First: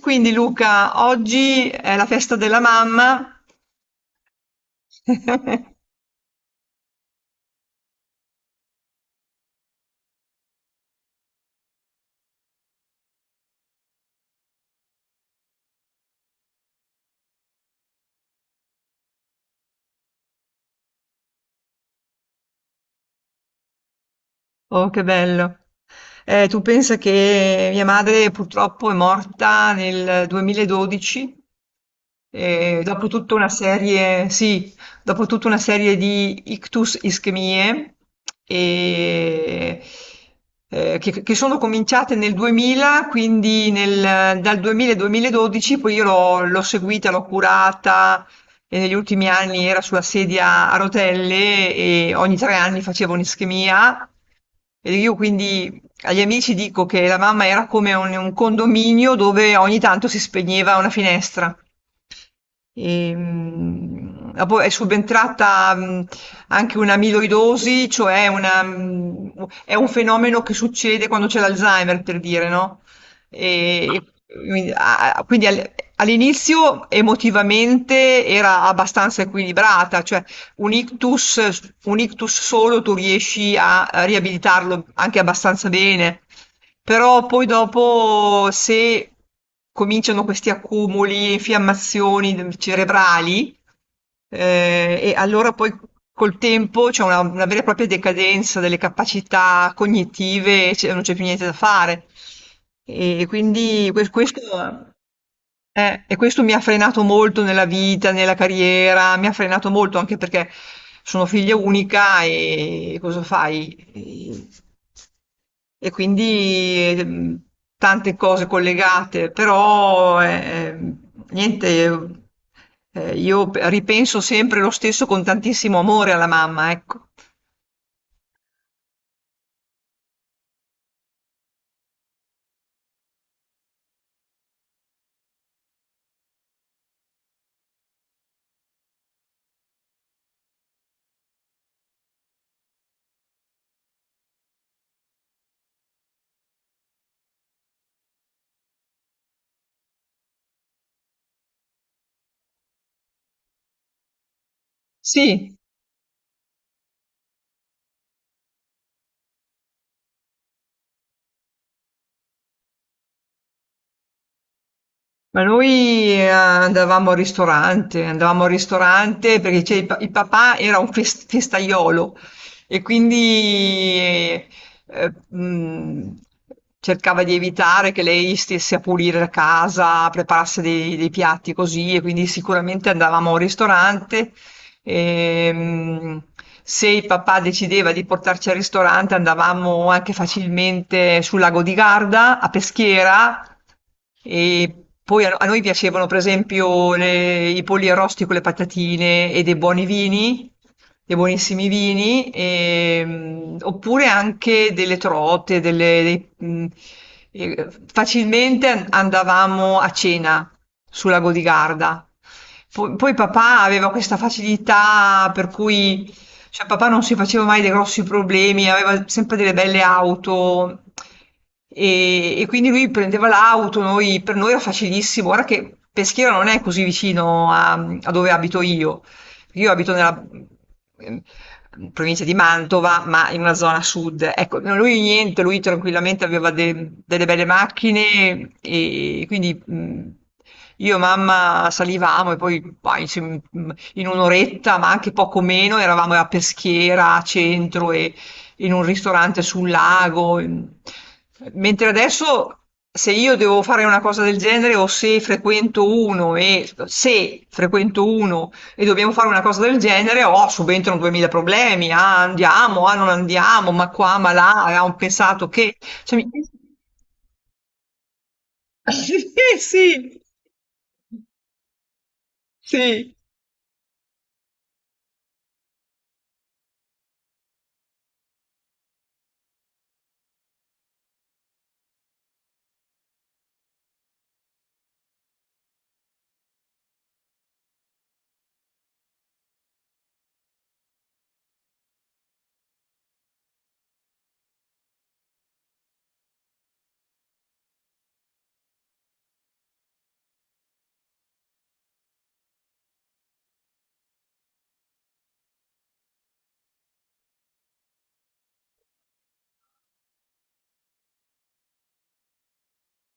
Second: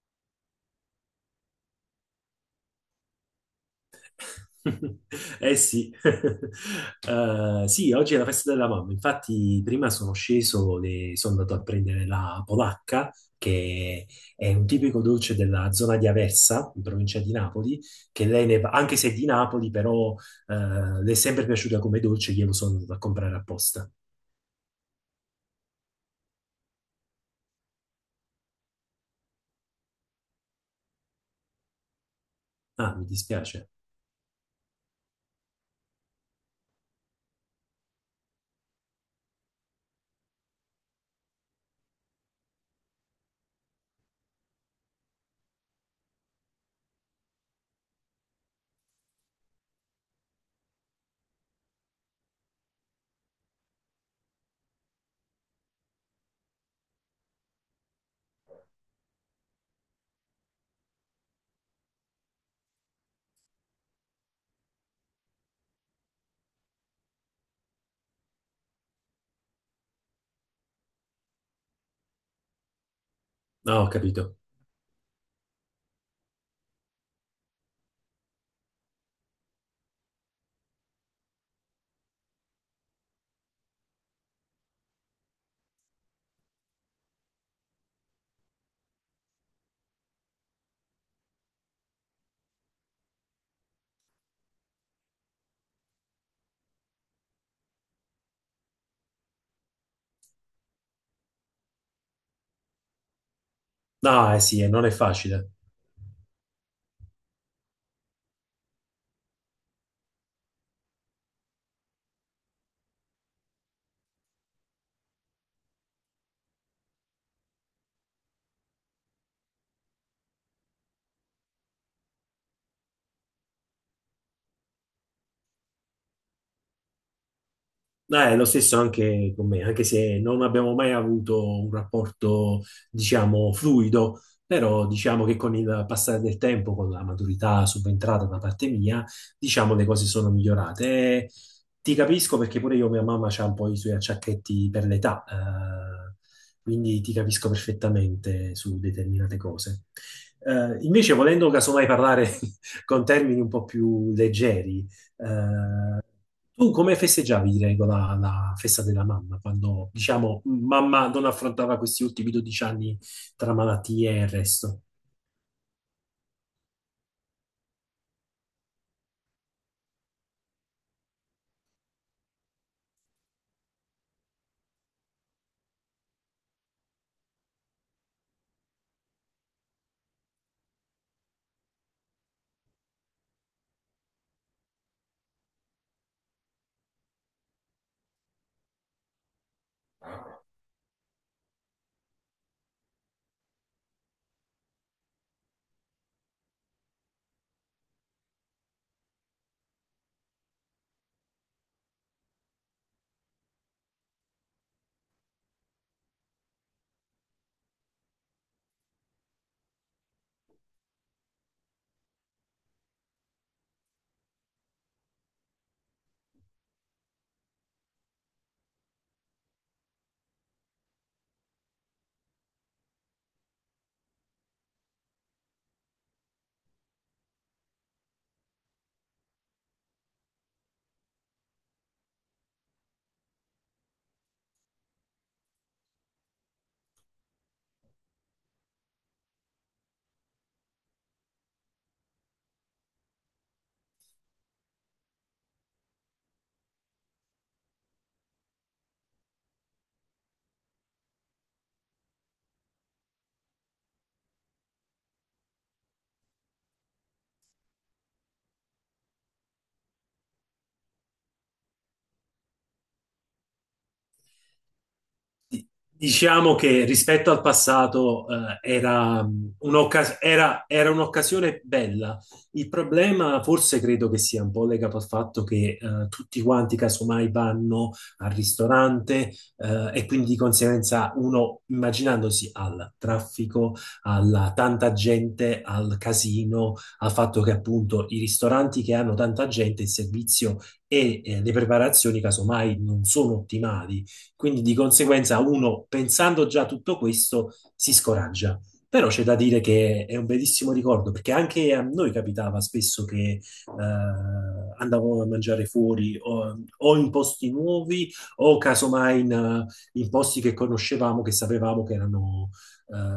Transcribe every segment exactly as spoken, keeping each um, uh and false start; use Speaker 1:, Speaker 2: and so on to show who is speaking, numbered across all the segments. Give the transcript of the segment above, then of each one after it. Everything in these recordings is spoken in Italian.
Speaker 1: Quindi Luca, oggi è la festa della mamma.
Speaker 2: Eh sì, Eh, sì, oggi è la festa della mamma. Infatti, prima sono sceso e sono andato a prendere la polacca, che è un tipico dolce della zona di Aversa, in provincia di Napoli, che lei, ne- fa- anche se è di Napoli, però eh, le è sempre piaciuta come dolce, glielo sono andato a comprare apposta.
Speaker 1: Oh, che bello. Eh, tu pensa che mia madre purtroppo è morta nel duemiladodici. E
Speaker 2: Ah, mi
Speaker 1: dopo tutta una
Speaker 2: dispiace.
Speaker 1: serie, sì, dopo tutta una serie di ictus ischemie e- eh, che, che sono cominciate nel duemila, quindi nel- dal duemila al duemiladodici, poi io l'ho l'ho seguita, l'ho curata e negli ultimi anni era sulla sedia a rotelle e ogni tre anni facevo un'ischemia. E io quindi agli amici dico che la mamma era come un, un condominio dove ogni tanto si spegneva una finestra. E, mh, ah, poi è subentrata mh, anche un'amiloidosi, cioè una, mh, è un fenomeno che succede quando c'è l'Alzheimer, per dire, no?
Speaker 2: No,
Speaker 1: E-
Speaker 2: ho capito.
Speaker 1: e quindi a- a- quindi al- all'inizio emotivamente era abbastanza equilibrata, cioè un ictus, un ictus solo tu riesci a a riabilitarlo anche abbastanza bene, però poi dopo se cominciano questi accumuli, infiammazioni cerebrali, eh, e allora poi col tempo c'è una, una vera e propria decadenza delle capacità cognitive, e c'è- non c'è più niente da fare. E quindi que-
Speaker 2: No,
Speaker 1: questo
Speaker 2: eh sì, eh, non è facile.
Speaker 1: eh, e questo mi ha frenato molto nella vita, nella carriera, mi ha frenato molto anche perché sono figlia unica e cosa fai? E, e quindi ehm, tante cose collegate, però eh, ehm, niente, eh, io pe- ripenso sempre lo stesso con tantissimo amore alla mamma, ecco.
Speaker 2: No, è lo stesso anche con me, anche se non abbiamo mai avuto un rapporto, diciamo, fluido, però diciamo che con il passare del tempo, con la maturità subentrata da parte mia, diciamo le cose sono migliorate. E ti capisco perché pure io, mia mamma, ha un po' i suoi acciacchetti per l'età, eh, quindi ti capisco perfettamente su determinate cose. Eh, invece, volendo casomai parlare con termini un po' più leggeri,
Speaker 1: Sì.
Speaker 2: eh, tu come festeggiavi, di regola, la festa della mamma, quando, diciamo, mamma non affrontava questi ultimi dodici anni tra malattie e il resto?
Speaker 1: Ma noi eh, andavamo al ristorante, andavamo al ristorante perché c'è il, pa- il papà era un fes- festaiolo e quindi eh, eh, mh, cercava di evitare che lei stesse a pulire la casa, preparasse dei, dei piatti così e quindi sicuramente andavamo al ristorante. Ehm, Se il papà decideva di portarci al ristorante, andavamo anche facilmente sul lago di Garda, a Peschiera, e poi a, a noi piacevano, per esempio, le- i polli arrosti con le patatine e dei buoni vini, dei buonissimi vini, ehm, oppure anche delle trote, delle- dei- mh, eh, facilmente an- andavamo a cena sulla Godigarda. Po- Poi, papà aveva questa facilità per cui, cioè papà non si faceva mai dei grossi problemi, aveva sempre delle belle auto e, e quindi lui prendeva l'auto, noi- per noi era facilissimo. Ora che Peschiera non è così vicino a, a dove abito io, io abito nella ehm, provincia di Mantova, ma in una zona sud. Ecco, no, lui niente, lui tranquillamente aveva de- delle belle macchine e quindi mh, io e mamma salivamo e poi bah, insieme- mh, in un'oretta, ma anche poco meno, eravamo a Peschiera, a centro e in un ristorante sul lago. Mentre adesso... Se io devo fare una cosa del genere o se frequento uno e se frequento uno e dobbiamo fare una cosa del genere, oh, subentrano duemila problemi, ah, andiamo, ah, non andiamo, ma qua, ma là, abbiamo pensato che... Cioè, mi-
Speaker 2: Diciamo che rispetto al passato, eh,
Speaker 1: Sì,
Speaker 2: era, mh,
Speaker 1: sì,
Speaker 2: un'occas- era- era- un'occasione bella. Il
Speaker 1: sì,
Speaker 2: problema forse credo che sia un po' legato al fatto che eh, tutti quanti casomai vanno al ristorante, eh, e quindi di conseguenza uno immaginandosi al traffico, alla tanta gente, al casino, al fatto che appunto i ristoranti che hanno tanta gente, il servizio e eh, le preparazioni casomai non sono ottimali, quindi di conseguenza uno, pensando già a tutto questo, si scoraggia. Però c'è da dire che è un bellissimo ricordo, perché anche a noi capitava spesso che eh, andavamo a mangiare fuori o, o in posti nuovi o casomai in, in posti che conoscevamo, che sapevamo che erano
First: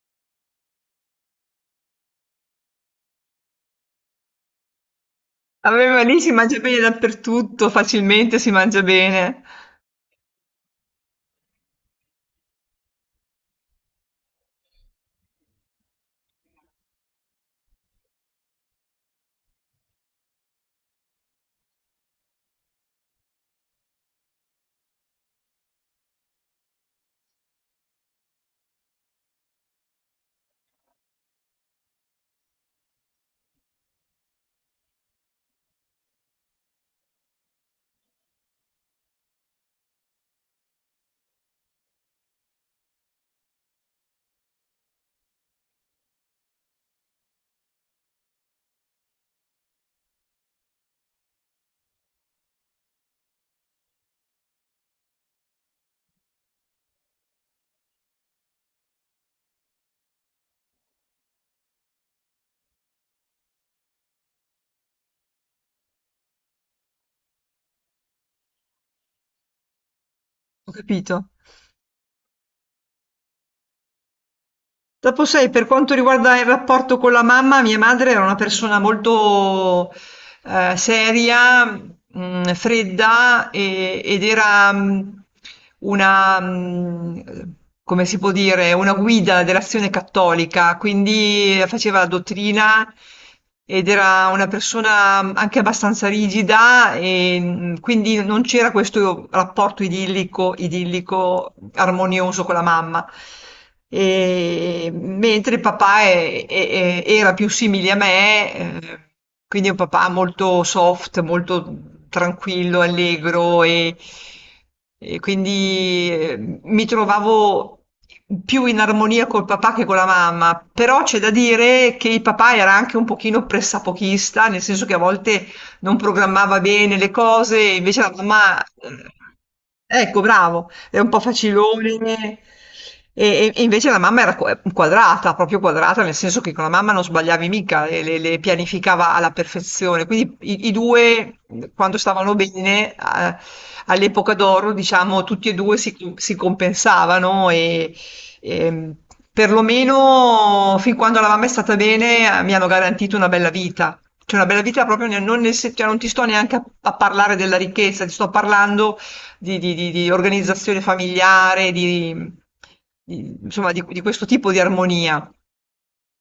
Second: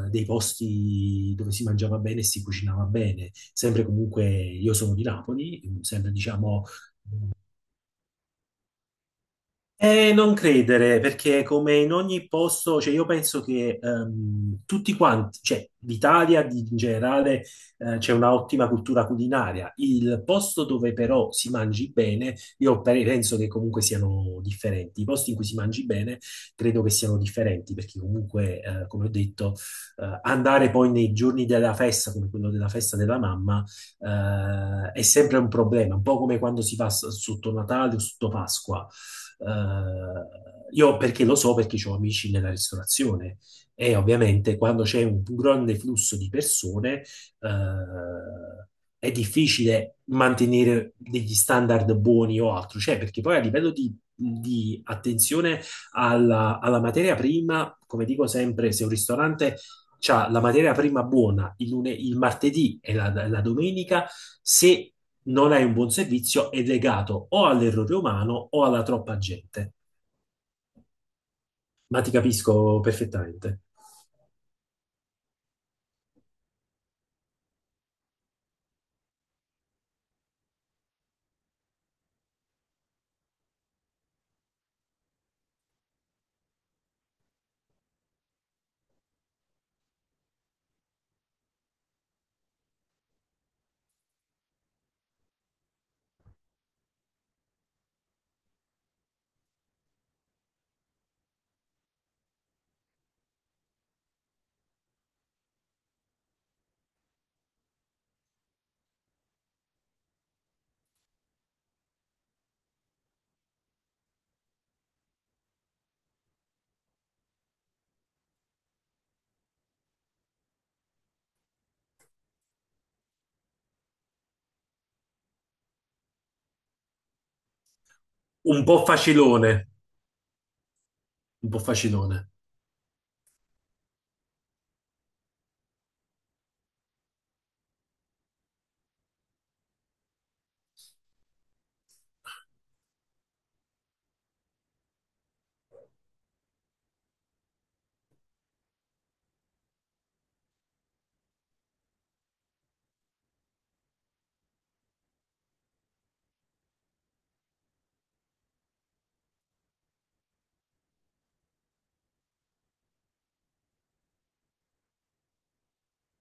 Speaker 2: eh, dei posti dove si mangiava bene e si cucinava bene. Sempre comunque, io sono di Napoli,
Speaker 1: a me va
Speaker 2: sempre
Speaker 1: lì si mangia
Speaker 2: diciamo
Speaker 1: bene dappertutto, facilmente si mangia bene,
Speaker 2: Eh, Non credere, perché come in ogni posto, cioè io penso che ehm, tutti quanti, cioè l'Italia di- in generale eh, c'è una ottima cultura culinaria. Il posto dove però si mangi bene, io pe- penso che comunque siano differenti, i posti in cui si mangi bene credo che siano differenti, perché comunque, eh, come ho detto, eh, andare poi nei giorni della festa, come quello della festa della mamma, eh, è sempre un problema, un po' come quando si va s- sotto Natale o sotto Pasqua. Eh, io perché lo so, perché ho amici nella ristorazione, e ovviamente quando c'è un grande flusso di persone, eh, è difficile mantenere degli standard buoni o altro, cioè perché poi a livello di, di attenzione alla, alla materia prima, come dico sempre, se un ristorante c'ha la materia prima buona il, lune- il martedì e la, la domenica, se non hai un buon servizio è legato o all'errore umano o alla troppa gente.
Speaker 1: ho capito.
Speaker 2: Ma ti capisco perfettamente.
Speaker 1: Dopo sai, per quanto riguarda il rapporto con la mamma, mia madre era una persona molto eh, seria, mh, fredda e- ed era mh, una, mh, come si può dire, una guida dell'azione cattolica, quindi faceva la dottrina ed era una persona mm, anche abbastanza rigida e mh, quindi non c'era questo rapporto idillico, idillico, armonioso con la mamma. E- mentre il papà è- è- è- era più simile a me, eh, quindi è un papà molto soft, molto tranquillo, allegro e, e quindi eh, mi trovavo più in armonia col papà che con la mamma, però c'è da dire che il papà era anche un pochino pressapochista, nel senso che a volte non programmava bene le cose, invece la mamma...
Speaker 2: Un
Speaker 1: eh,
Speaker 2: po' facilone,
Speaker 1: Ecco, bravo, era un po'
Speaker 2: un po' facilone.
Speaker 1: facilone. E, e- e invece la mamma era qua- quadrata, proprio quadrata, nel senso che con la mamma non sbagliavi mica, le, le- le pianificava alla perfezione. Quindi i, i due, quando stavano bene, eh, all'epoca d'oro, diciamo, tutti e due si, si compensavano e, e perlomeno fin quando la mamma è stata bene, eh, mi hanno garantito una bella vita. Cioè una bella vita proprio nel- non, nel, se- cioè non ti sto neanche a, a parlare della ricchezza, ti sto parlando di, di- di- di organizzazione familiare, di, di- insomma, di, di questo tipo di armonia.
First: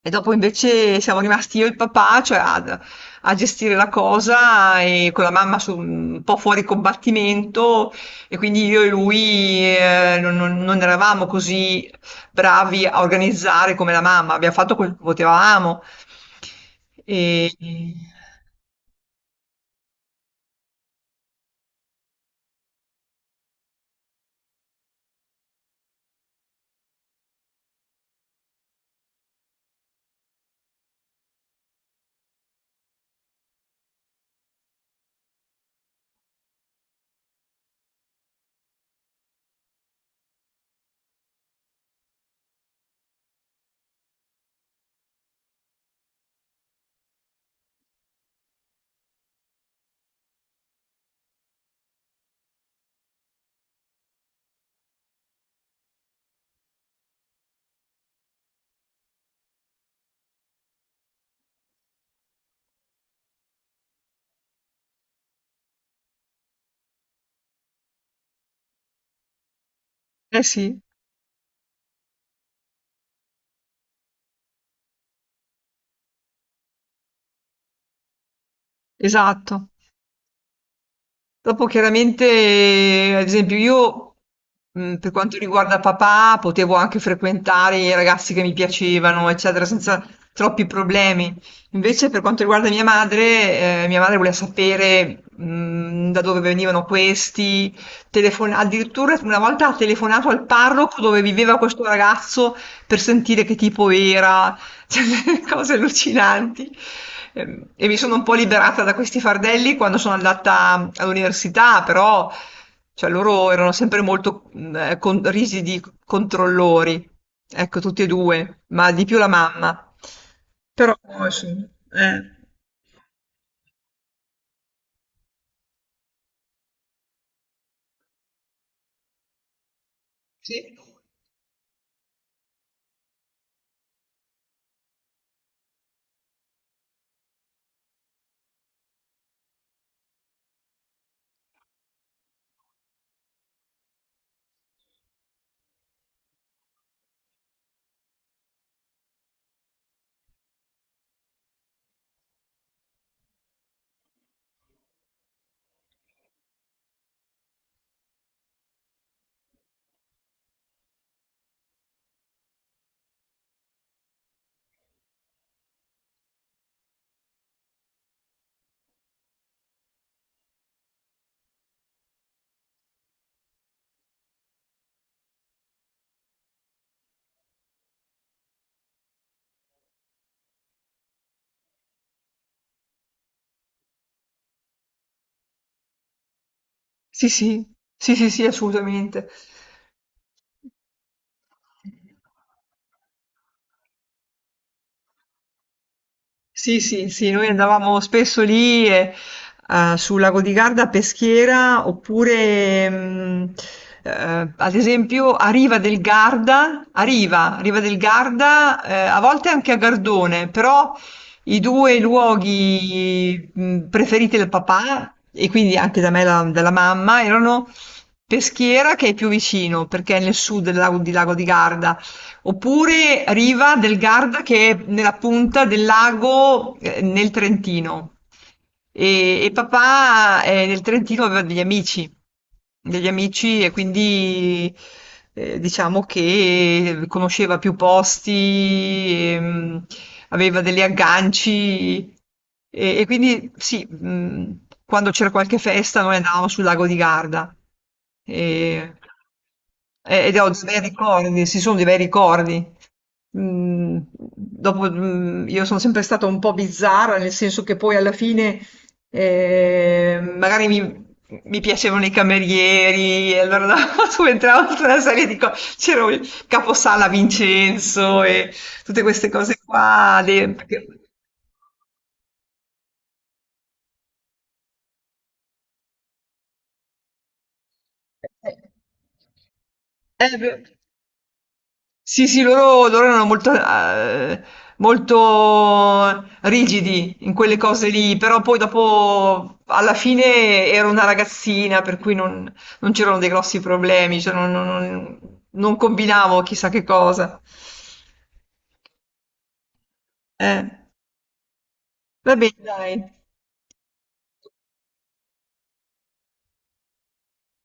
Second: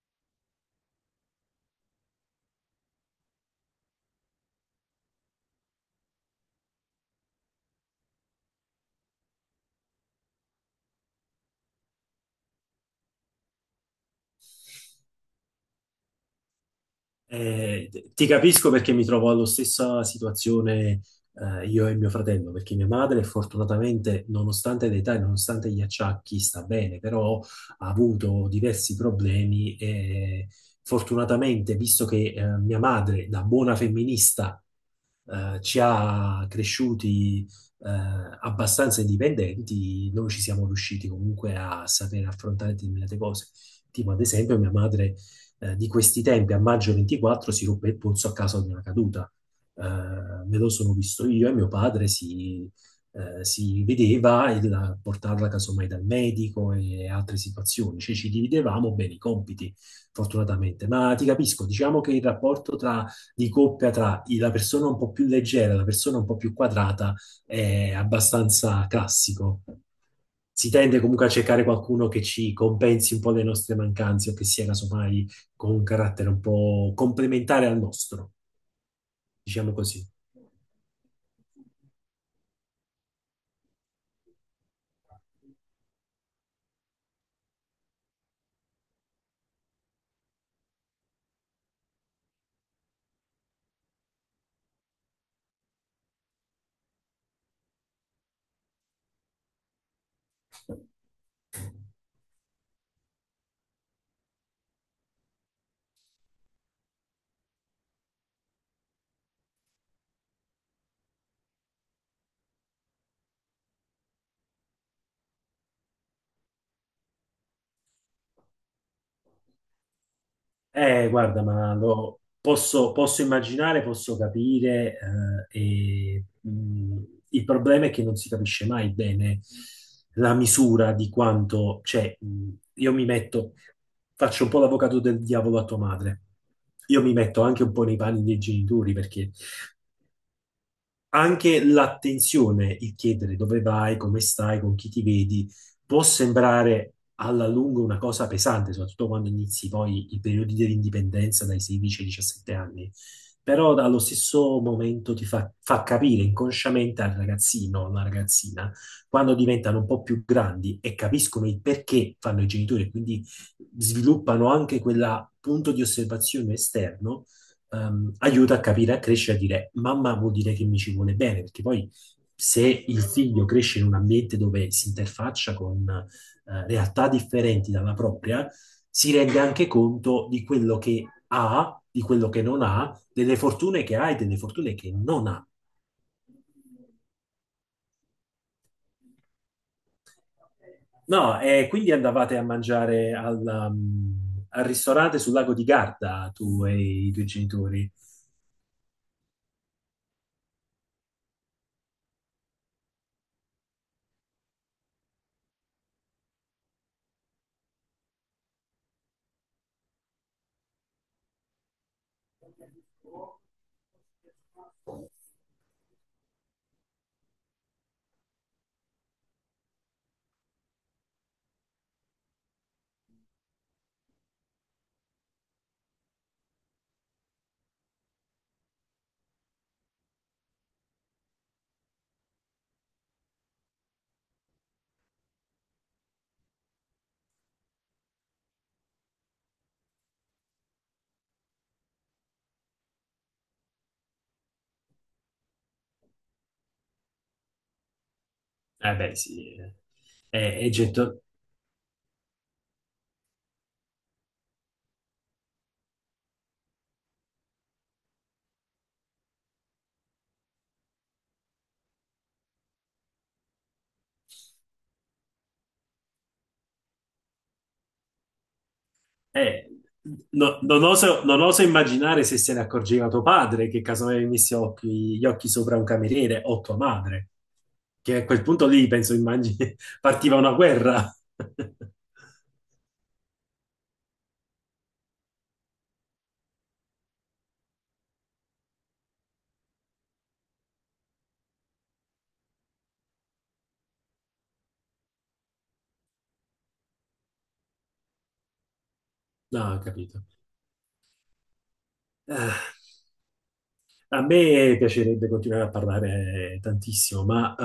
Speaker 1: E dopo invece siamo rimasti io e il papà, cioè ad- a gestire la cosa e con la mamma su- un po' fuori combattimento e quindi io e lui eh, non, non- non eravamo così bravi a organizzare come la mamma, abbiamo fatto quel che potevamo. E...
Speaker 2: Eh, ti capisco perché mi trovo alla stessa situazione, eh, io e mio fratello, perché mia madre fortunatamente, nonostante l'età e nonostante gli acciacchi, sta bene, però ha avuto diversi problemi e fortunatamente, visto che eh, mia madre, da buona femminista, eh, ci ha cresciuti eh, abbastanza indipendenti, noi ci siamo riusciti comunque a sapere affrontare determinate cose. Tipo, ad esempio, mia madre, eh, di questi tempi, a maggio ventiquattro, si ruppe il polso a causa di una caduta. Eh, Me lo sono visto io, e mio padre si, eh, si vedeva il- a portarla casomai dal medico e altre situazioni, cioè ci dividevamo bene i compiti, fortunatamente. Ma ti capisco, diciamo che il rapporto tra, di coppia, tra i- la persona un po' più leggera e la persona un po' più quadrata è abbastanza classico.
Speaker 1: Eh
Speaker 2: Si
Speaker 1: sì,
Speaker 2: tende comunque a cercare qualcuno che ci compensi un po' le nostre mancanze o che sia casomai con un carattere un po' complementare al nostro,
Speaker 1: esatto.
Speaker 2: diciamo così.
Speaker 1: Dopo chiaramente, eh, ad esempio, io mh, per quanto riguarda papà, potevo anche frequentare i ragazzi che mi piacevano, eccetera, senza troppi problemi. Invece, per quanto riguarda mia madre, eh, mia madre voleva sapere mh, da dove venivano questi, telefon- addirittura una volta ha telefonato al parroco dove viveva questo ragazzo per sentire che tipo era. Cioè, delle cose allucinanti. Ehm, E mi sono un po' liberata da questi fardelli quando sono andata all'università, però cioè, loro erano sempre molto mh, eh, con- rigidi controllori, ecco, tutti e due, ma di più la mamma. Però,
Speaker 2: Eh, guarda,
Speaker 1: insomma,
Speaker 2: ma lo-
Speaker 1: eh,
Speaker 2: posso, posso immaginare, posso capire, eh, e, mh, il problema è che non si capisce mai bene la
Speaker 1: sì,
Speaker 2: misura di quanto, cioè, mh, io mi metto, faccio un po' l'avvocato del diavolo a tua madre, io mi metto anche un po' nei panni dei genitori, perché anche l'attenzione, il chiedere dove vai, come stai, con chi ti vedi, può sembrare alla lunga una cosa pesante, soprattutto quando inizi poi i periodi dell'indipendenza dai sedici ai diciassette anni. Però allo stesso momento ti fa, fa capire inconsciamente al ragazzino o alla ragazzina, quando diventano un po' più grandi e capiscono il perché fanno i genitori, e quindi sviluppano anche quel punto di osservazione esterno, ehm, aiuta a capire, a crescere, a dire mamma vuol dire che mi ci vuole bene, perché poi se il figlio cresce in un ambiente dove si interfaccia con eh, realtà differenti dalla propria, si rende anche conto di quello che ha, di quello che non ha, delle fortune che ha e delle fortune che non ha.
Speaker 1: sì, sì, sì, sì, sì, assolutamente.
Speaker 2: No, e quindi andavate a mangiare al, um, al ristorante sul lago di Garda, tu e
Speaker 1: Sì, sì,
Speaker 2: i tuoi
Speaker 1: sì, noi
Speaker 2: genitori.
Speaker 1: andavamo spesso lì eh, eh, sul lago di Garda a Peschiera oppure mh, eh, ad esempio a Riva del Garda, a Riva, Riva del Garda, eh, a volte anche a Gardone, però i due luoghi mh, preferiti del papà e quindi anche da me e la- dalla mamma erano Peschiera che è più vicino perché è nel sud del lago di, Lago di Garda oppure Riva del Garda che è nella punta del lago eh, nel Trentino. E, e papà eh, nel Trentino aveva degli amici, degli amici e quindi eh, diciamo che conosceva più posti, ehm, aveva degli agganci e, e quindi sì, mh, quando c'era qualche festa noi andavamo sul lago di Garda.
Speaker 2: Eh
Speaker 1: E,
Speaker 2: beh, sì,
Speaker 1: eh, Ed ho dei
Speaker 2: è, è
Speaker 1: bei
Speaker 2: getto-
Speaker 1: ricordi, sì, sono dei bei ricordi. Mm, dopo, mm, io sono sempre stata un po' bizzarra, nel senso che poi alla fine eh, magari mi, mi piacevano i camerieri, e allora subentravo tutta una serie di cose. C'era il caposala Vincenzo e tutte queste cose
Speaker 2: Eh,
Speaker 1: qua. de-
Speaker 2: no- non
Speaker 1: perché-
Speaker 2: oso, non oso immaginare se se ne accorgeva tuo padre, che casomai avessi occhi, gli occhi sopra un cameriere, o tua madre, che a quel
Speaker 1: eh,
Speaker 2: punto lì, penso, immagini, partiva
Speaker 1: eh,
Speaker 2: una
Speaker 1: Beh,
Speaker 2: guerra.
Speaker 1: sì, sì, loro, loro erano molto, eh, molto rigidi in quelle cose lì, però poi dopo, alla fine, ero una ragazzina, per cui non, non c'erano dei grossi problemi, cioè non, non- non- non combinavo chissà che cosa.
Speaker 2: No, ho capito.
Speaker 1: Eh, Va bene,
Speaker 2: Ah,
Speaker 1: dai.
Speaker 2: a me piacerebbe continuare a parlare tantissimo, ma eh,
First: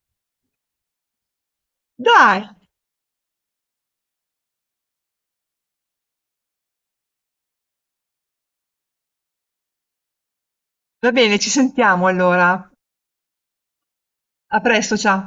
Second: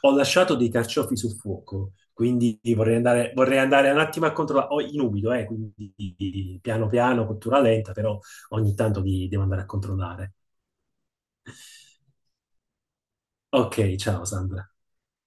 Speaker 2: ho lasciato dei carciofi sul fuoco,
Speaker 1: Dai,
Speaker 2: quindi vorrei andare, vorrei andare un attimo a controllare, ho in umido, eh, quindi piano piano, cottura lenta, però ogni tanto li devo andare a controllare.
Speaker 1: va bene, ci sentiamo allora.
Speaker 2: Ok, ciao
Speaker 1: A
Speaker 2: Sandra.
Speaker 1: presto, ciao.